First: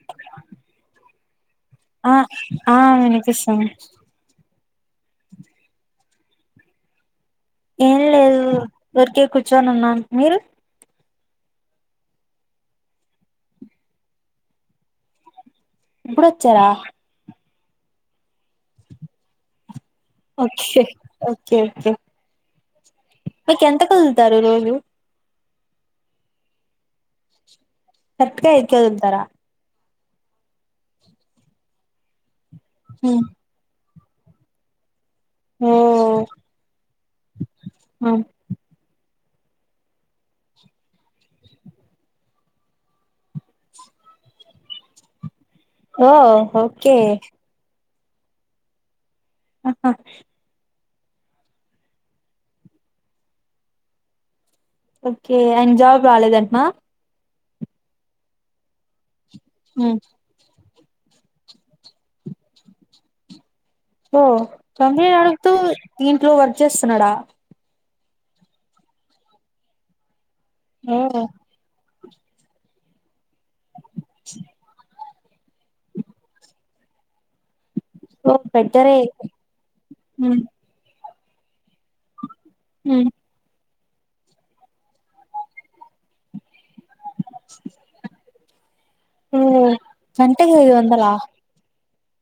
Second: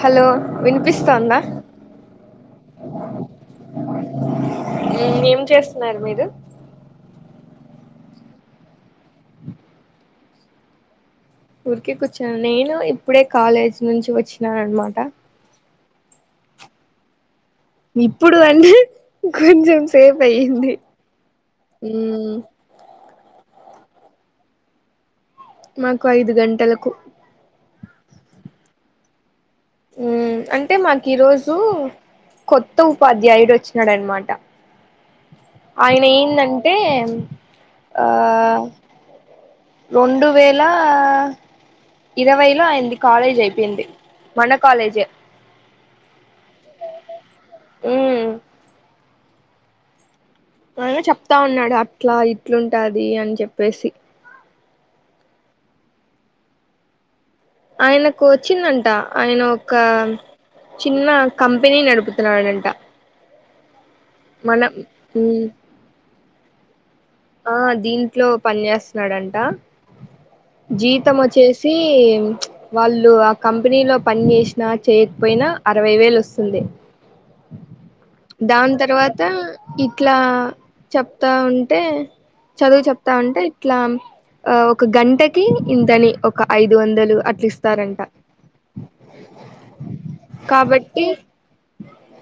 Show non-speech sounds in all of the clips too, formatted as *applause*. Hello వినిపిస్తోందా అ ఆ వినిపిస్తుంది ఏం చేస్తున్నరు మీరు ఏం లేదు వట్టిగ కూర్చొని ఉన్నాను మీరు ఊరికే కూర్చున్న నేను ఇప్పుడే కాలేజీ నుంచి వచ్చినాను అన్నమాట ఇప్పుడొచ్చావ ఇప్పుడు అంటె కొంచెం సేపు అయ్యింది ఓకే ఓకే ఓకే ఊమ్ మీకు ఎంతకు ఒదులుతారు రోజు *unintelligible* మాకు ఐదు గంటలకు కరెక్ట్గ ఐదుకే ఒదులుతార ఉమ్ అంటె మాకు ఈ రోజు కొత్త ఉపాధ్యాయుడు ఒచ్ డన్న మాట ఓ ఆయన ఏందంటే ఆ రెండు వేలా ఇరవైలో ఆయంది కాలేజ్ అయిపోయింది మన కాలేజే ఓ ఓకే ఊమ్ అ హ ఇగ చెప్తా ఉన్నాడు అట్ల ఇట్లుంటాది అని చెప్పేసి ఓకే ఆయనకు జాబ్ రాలేదంటనా ఆయనకు ఒచ్చిందంట ఆయన ఒక చిన్న కంపెనీ నడుపుతున్నాడంట ఓ మనం కంపెనీ నడుపుతూ ఇంట్లో వర్క్ చేస్తున్నడ? ఆ దీంట్లో పని చేేస్తున్నడంట ఓ జీతం ఒచ్చేసి వాళ్ళు ఆ కంపెనీ లో పని చేసినా చేయక్ పోయిన అరవై వేలు అస్తుండే ఓ దాని బెటరే తర్వాత ఇట్ల ఉమ్ చెప్తా ఉంటే చదువు ఉమ్ చెప్తా ఉంటే ఇట్ల ఆ ఒ ఒక గంటకి ఇంతని ఒక ఐదు వందలు అట్ల ఇస్తారంట ఉమ్ గంటకి ఐదు కాబట్టి వందలా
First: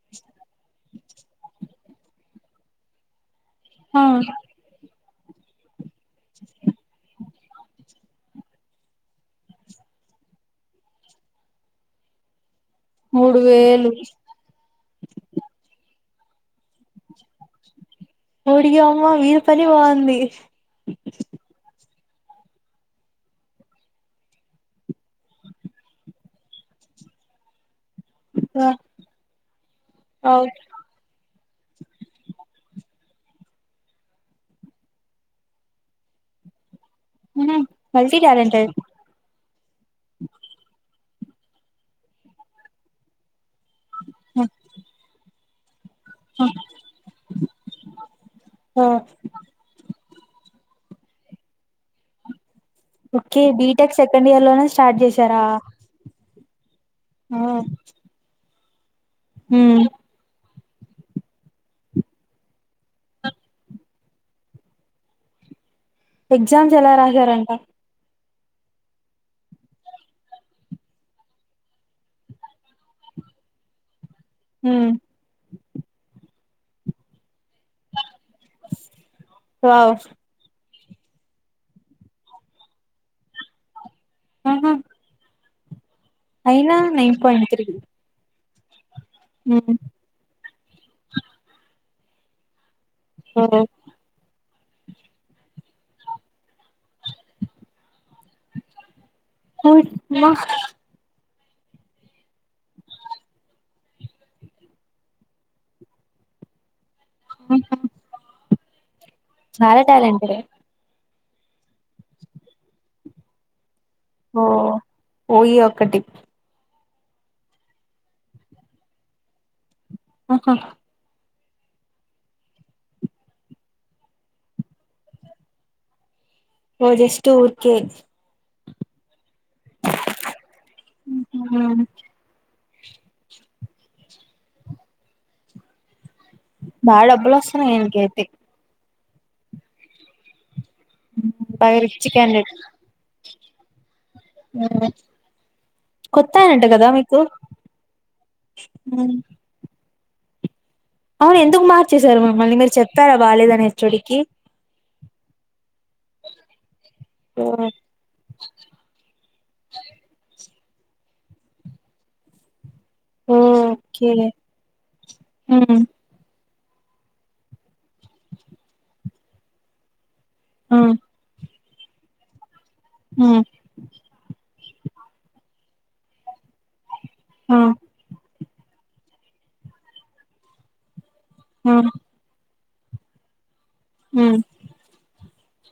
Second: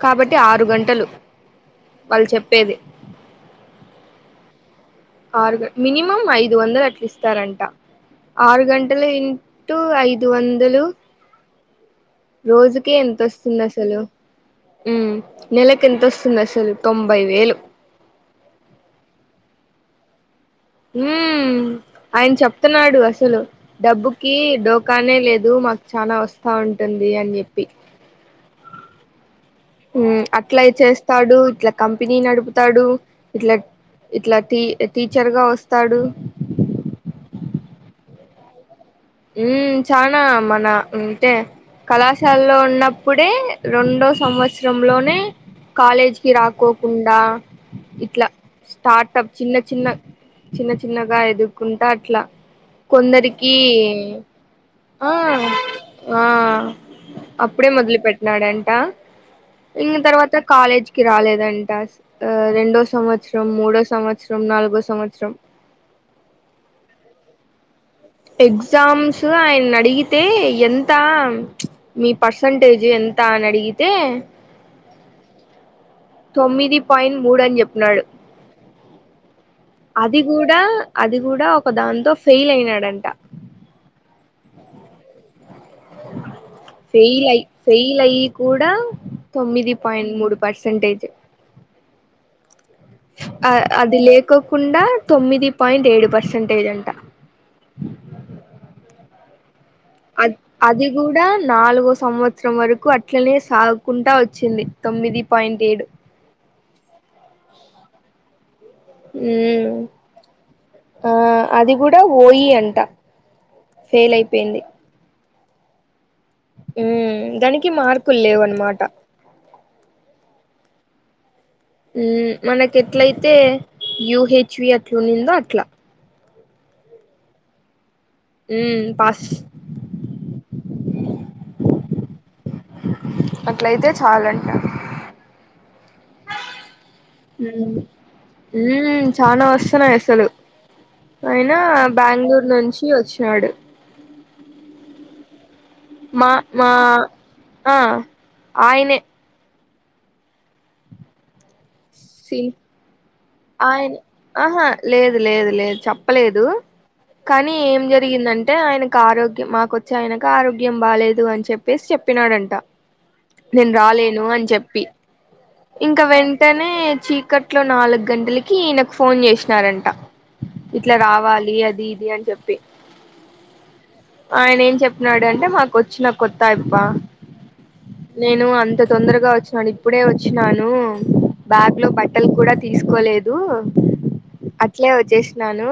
కాబట్టి ఆరు గంటలు వాళ్ళు చెప్పేది ఆ ఆరుగే మినిమం ఐదు వందలు అట్లీస్ స్తరంట ఆరు గంటలు ఇంటు ఐదు వందలు రోజుకే ఎంత మూడు ఒస్తుంది వేలు అసలు ఉమ్ నెలకు ఎంతొస్ అసలు తొంభై వేలు ఓడి యామ్మ ఈల్ల పని బాగుంది ఊమ్ ఆయన చెప్తున్నాడు అసలు డబ్బుకి డోక నే లేదు మాకు చాల ఒస్తా ఉంటుంది అని చెప్పి స అట్ల ఇది చేస్తాడు ఇట్ల కంపెనీ నడుపుతాడు ఇట్ల ఇట్ల టీ టీచర్గ వస్తాడు ఉహ్ మల్టీ టాలెంటెడ్ ఉమ్ చాన మన అంటె కళాశాలలో ఉన్నప్పుడే రెండో సంవత్సరంలోనె కాలేజ్ కి రాకోకుండ ఇట్ల స్టార్టప్ చిన్న చిన్న చిన్న చిన్నగా ఎదుకుంటా అట్లా కొందరికి పండగలోనే స్టార్ట్ ఆ చేశారా? ఆ అప్పుడే మొదలు పెట్టినాడంట ఇంగ తర్వాత కాలేజ్కి రాలేదంట ఆ రెండో సంవత్సరం, మూడో సంవత్సరం, నాలుగో సంవత్సరం ఎగ్జామ్స్ ఎలా రాసారంట? ఎగ్జామ్స్ ఆయన్ని అడిగితే ఎంత, చ్ మీ పర్సంటేజ్ ఎం అంతా అడిగితే మ్ తొమ్మిది పాయింట్ మూడు అని చెప్పినాడు. వావ్ అది గుడా అది గుడా ఒక దాంతో ఫెయిల్ అయినాడంట. ఆహా ఫెయిలై, పాయింట్ త్రీ ఫెయిలైయి కూడా తొమ్మిది పాయింట్ మూడు పర్సంటేజ్ ఆ అది లేకోకుండా తొమ్మిది పాయింట్ ఏడు పర్సెంటేజ్ అంట. అద్ అది కూడా నాలుగో సంవత్సరం వరకు అట్లనే సాగుకుంటా వచ్చింది. తొమ్మిది పాయింట్ ఏడు *inaudible* ఉమ్ చాలా ట్యాలెంట్డే ఆ అది కూడా ఓయి అంట ఫెయిల్ ఓ అయిపోయింది. ఓయి ఒకటి ఉమ్ దానికి మార్కులు లేవు అన్నమాట ఆహా ఉ మనకు ఇట్లయితే యయుహెచ్వి అట్లుందో అట్లా ఓ జస్ట్ ఊర్కే మ్ పాస్ ఉహు గాదు అట్లయితే చాలంట బాగా డబ్బులు ఉ వస్తున్నాయి ఆయనకైతే ఊ చానా వస్తున్నాయి అసలు అయినా బాగా రిచ్ బెంగళూరు నుంచి వచ్చినాడు. *inaudible* మా కొత్తాయినంట మా కదా మీకు? ఆ ఆయనే ఉ అవును ఎందుకు మార్చేశారు సి మమ్మల్ని మీరు చెప్పారా బాలేదని ఆయన హెచ్చోడికి? ఆహా లేదు లేదు లేదు చెప్పలేదు కానీ ఏం జరిగిందంటే ఆయనకు ఆరోగ్యం మాకొచ్చి ఆయనకు ఆరో గ్యం బాలేదు అని చెప్పేసి చెప్పినాడంట నేను ఓకే రాలేను అని చెప్పి ఉమ్ ఇంకా వెంటనే చీకట్లో నాలుగు గంటలకి నాకు ఫోన్ చేసినారంట. ఆ ఇట్లా రావాలి అది ఇది అని చెప్పి అ ఆయన ఏం చెప్పినాడు అంటే మాకు వచ్చిన కొత్త యాఅబ్బ ఆ నేను అంత తొందరగా వచ్చినాను. ఇప్పుడే వచ్చినాను ఆ బ్యాగ్ లో బట్టలు కూడా తీసుకోలేదు ఉమ్ అట్లే వచ్చేసి నాను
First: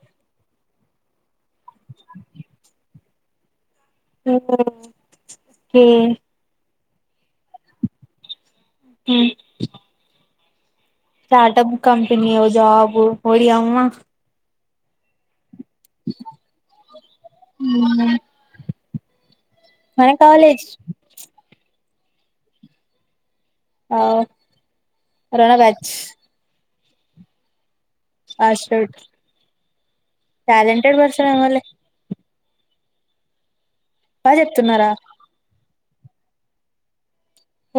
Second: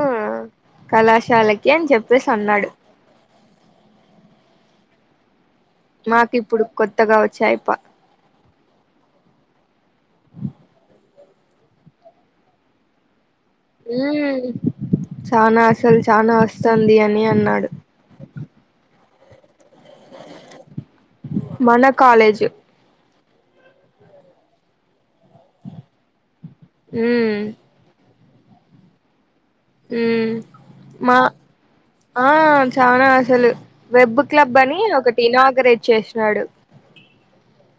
కళాశాలకి అని చెప్పేసి అన్నాడు. ఆ మాకు ఇప్పుడు కొత్తగా వచ్చాయి పా ఉ స్టార్టప్ కంపెనీలో జాబు ఓడి అమ్మ చానా అసలు చానా వస్తుంది అని అన్నాడు ఉమ్ మన కాలేజ్ మన కాలేజ్ ఆ కరోనా బ్యాచ్ ఊ ఆశ్రుట్ ఊ మా ఏమోలే ఆ చనా అసలు వెబ్ బా క్లబ్ అని చెప్తున్నారా ఒకటి ఇనాగరేట్ చేసినాడు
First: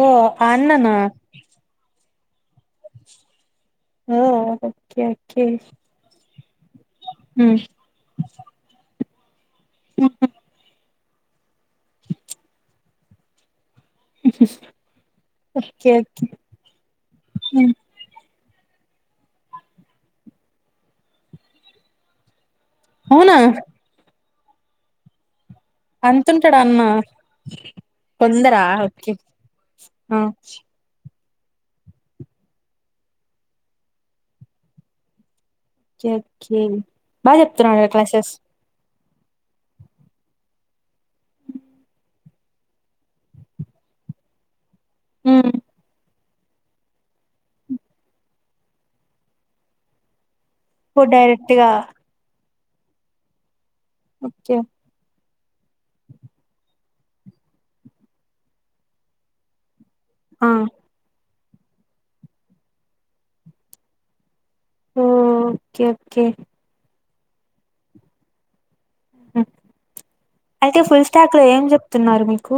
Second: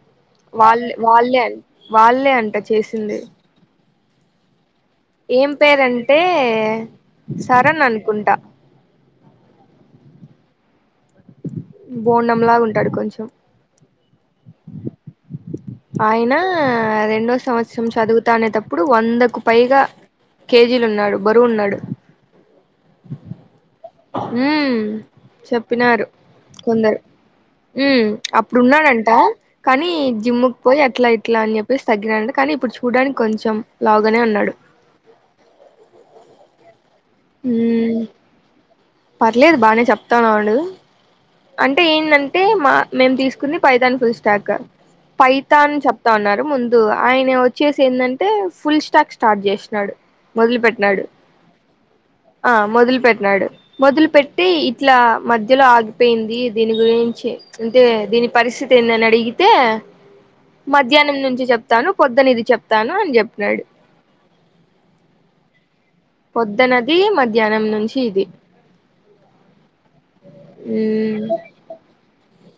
ఓ ఆ వాల్ అన్ననా వాళ్ళే వాళ్ళే అంట చేసింది హ్మ్ హ్మ్ ఏం పేరంటే ఉమ్ సరన్ అనుకుంటా ఉహు బోండంలాగా ఉంటాడు కొంచెం *inaudible* ఓకే ఆయన రెండో ఉమ్ సంవత్సరం చదువ్ తానేటప్పుడు వందకు పైగా కేజీలున్నాడు బరువు ఉన్నాడు అవునా హ్మ్ చెప్పినారు అంతుంటాడా అన్న కొందరు ఉ అప్పుడు కొందరా ఉన్నాడంట ఓకే కానీ ఆ జిమ్కు పోయి అట్లై ఇట్లా అని చెప్పేసి తగ్గినడు కానీ ఇప్పుడు చూడడానికి కొంచం లావుగానే ఉన్నాడు ఓక కే బా చెప్తున్నార ఉమ్ క్లాసేస్ పర్లేదు బానే చెప్తాన్నాడు అంటే ఏంటంటే మా మేము తీసుకుంది పైథాన్ ఫుల్ స్టాక్ పైతాన్ చెప్తా ఉన్నా ముందు ఆయన వచ్చేసి ఎందంటే ఫుల్ స్టాక్ స్టార్ట్ చేసినాడు మొదలు పెట్టినాడు ఇపుడు డైరెక్ట్గా ఆ మొదలు పెట్టినాడు మొదలు పెట్టి ఓకే ఇట్లా మధ్ మద్యలో ఆగిపోయింది దీని గురించి అంటే దీని పరిస్థితి ఏందని అడిగితే ఆ మధ్యాహ్నం నుంచి చెప్తాను పొద్దనిది చెప్తాను అని చెప్పినాడు ఓ పొద్దనది మధ్యాహ్నం నుంచి ఇది అయితే ఫుల్ ఉమ్ స్టాక్ లో ఏం చెప్తున్నారు మీకు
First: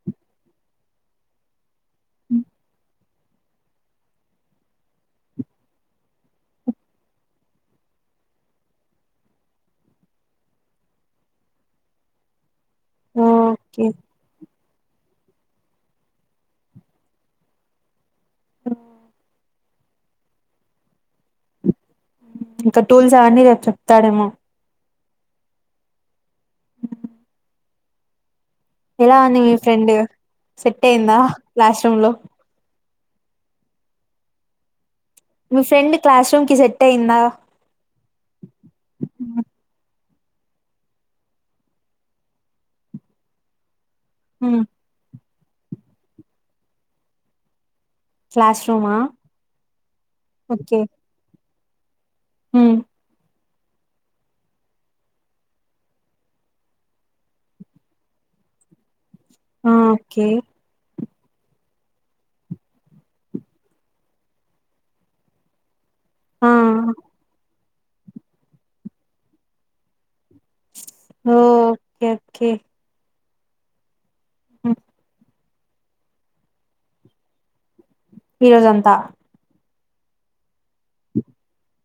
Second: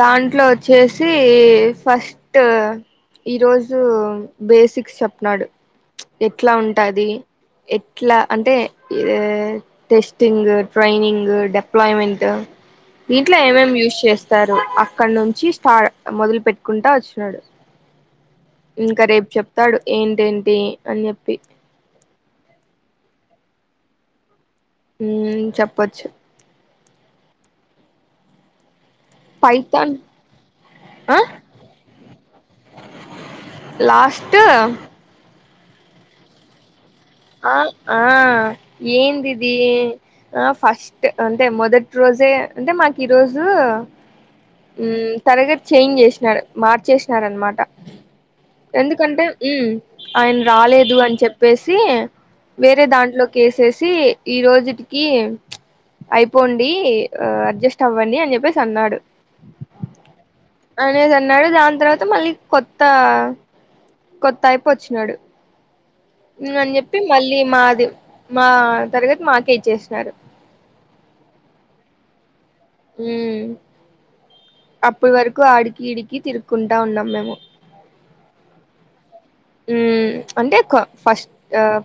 దాంట్లో వచ్చేసి ఫస్ట్ ఈ రోజు బేసిక్స్ చెప్న్నాడు ఎట్లా ఉంటాది ఎట్లా అంటే ఈ టెస్టింగ్ ట్రైనింగ్ డెప్లాయ్మెంట్ దీంట్లో ఏమేం ఓకే యూస్ స్తరు అక్కడ నుంచి స్టార్ మొదలు పెట్టుకుంటా వచ్చినాడు ఇంకా రేపు చెప్తాడు ఏంటేంటి అని చెప్పి ఇంకా టూల్స్ అవన్నీ రేపు చెప్తాడేమో హ్మ్ చెప్పచ్చు ఎలా అని మీ ఫ్రెండ్ పైథాన్ సెట్ అయిందా లాస్ట్ రూమ్ లో లాస్ట్ మీ ఫ్రెండ్ క్లాస్ రూమ్ కి సెట్ అయిందా ఆ ఆ ఉమ్, ఏందిది ఆ ఫస్ట్ అంటే మొదటి రోజే అంటే మాకు ఈ రోజు ఉమ్. తరగతి చేంజ్ చేసినారు మార్చేసినార అనమాట క్లాస్ రూమా ఎందుకంటే ఉ ఆయన ఓకే రాలేదు అని చెప్పేసి ఉమ్, వేరే దాంట్లోకి ఏసేసి ఈ రోజుకి అయిపోండి అడ్జస్ట్ అవ్వండి అని చెప్పేసి అన్నాడు ఆ ఓకే అనేది అన్నాడు దాని తర్వాత మళ్ళీ కొత్త కొత్త ఆయప్ప వచ్చినాడు ఆ అని చెప్పి మళ్ళీ మాది మా తరగతి మాకే ఇచ్చేసినారు ఓ ఓకే ఓకే ఉమ్ ఉమ్. అప్పు వరకు ఆడికి ఇడికి తిరుక్కుంటా ఉన్నాం మేము ఈరోజంత ఉమ్ క అంటే ఫస్ట్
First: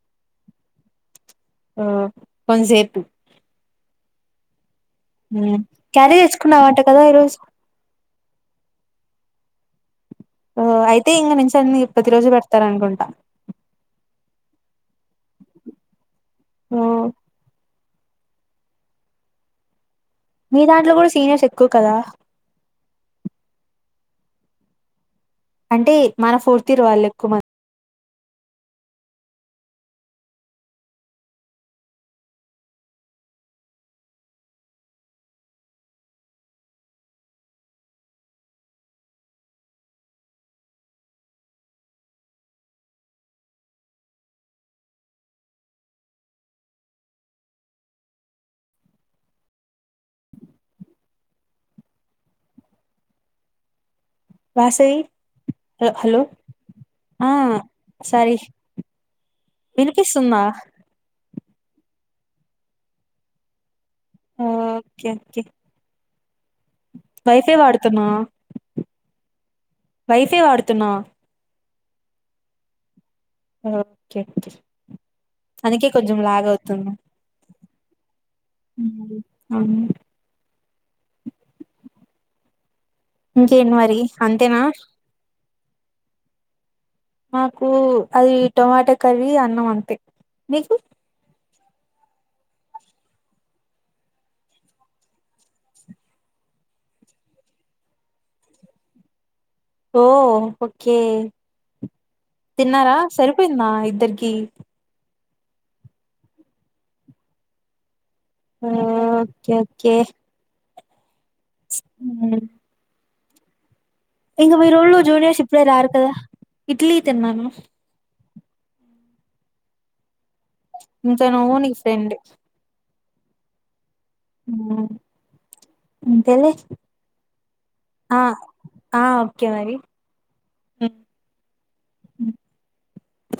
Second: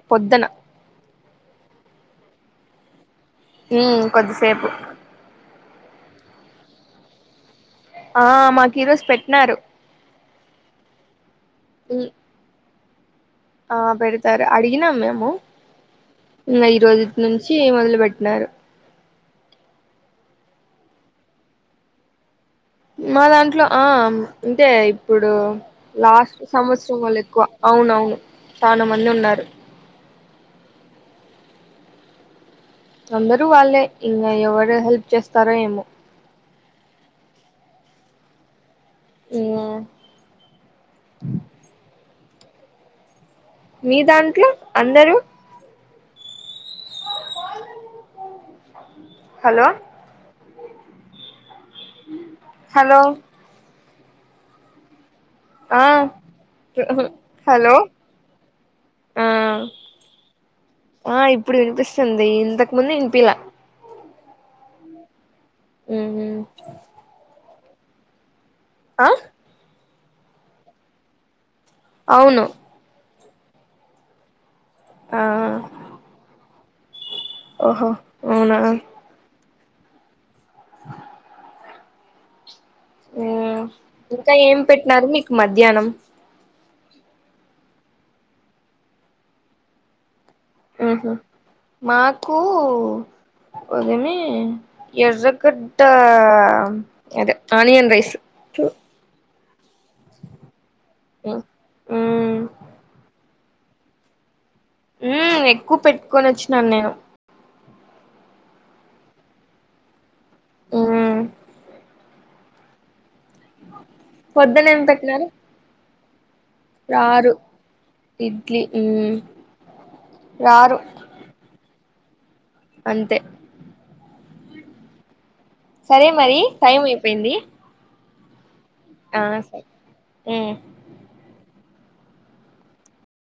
పొద్దున ఆ కొంసెపు హు కొద్దిసేపు క్యారీ తెచ్చుకున్నావట కదా ఈరోజు ఆ మాకు ఈరోజు పెట్నారు అయితే ఇంక నుంచి అన్ని పతిరోజు పెడతార అనుకుంటా ఆ పెడతారు అడిగినాం మేము ఈ ఓ రోజు నుంచి మొదలు పెట్నారు మీ దాంట్లో కూడా సీనియర్స్ ఎక్కువ కదా మా దాంట్లో ఆ అంటే ఇప్పుడు అంటే మన లాస్ట్ ఫోర్త్ ఇయర్ సంవత్సరం వాళ్ళు వాల్లు ఎక్కువ మంది అవునవును చానమంది ఉన్నారు అందరు వాళ్ళే ఇంగ ఎవరు హెల్ప్ చేస్తారో ఏమో ఉ మీ దాంట్లో అందరూ హలో హలో వాసవి ఆ హలో ఆ హలో సారీ ఆ వినిపిస్తున్నా ఆ ఇప్పుడు వినిపిస్తుంది ఇంతకు ముందు వినిపిలా ఓకే ఓకే ఉ వైఫై వాడుతున్నావా ఆ వైఫే వాడుతున్నావ అవును ఓకే ఆ అందుకే కొంచెం లాగ అవుతుంది ఓహో ఉనా ఉమ్, అవును ఆ ఇంకేంటి మరి ఇంకా అంతేనా? ఏం పెట్టినారు మీకు మధ్యాహ్నం మాకు అది టొమాటా కర్రీ అన్నం అంతే మీకు ఆహ మాకు ఉదుమి ఎర్రకట్ట అదే ఆనియన్ రైస్ చూ ఓ ఓకే ఉమ్ తిన్నారా సరిపోయిందా ఇద్దరికి? మ్ ఎక్కువ పెట్టుకొని వచ్చినాను నేను ఆ ఓకే ఓకే ఉ ఆ హ ఇంగ పొద్దున మీ ఏం రూళ్ళు పెట్టినారు జూనియర్స్ ఇప్పుడే రారు కదా ఇడ్లీ రారు తిన్నాను. ఇడ్లీ ఉమ్ రారు ఇంకా నవ్వు నీ ఫ్రెండ్ అంతే ఆ సరే మరి టైం అయిపోయింది. ఆ ఆ ఓకే మరి సరే ఉ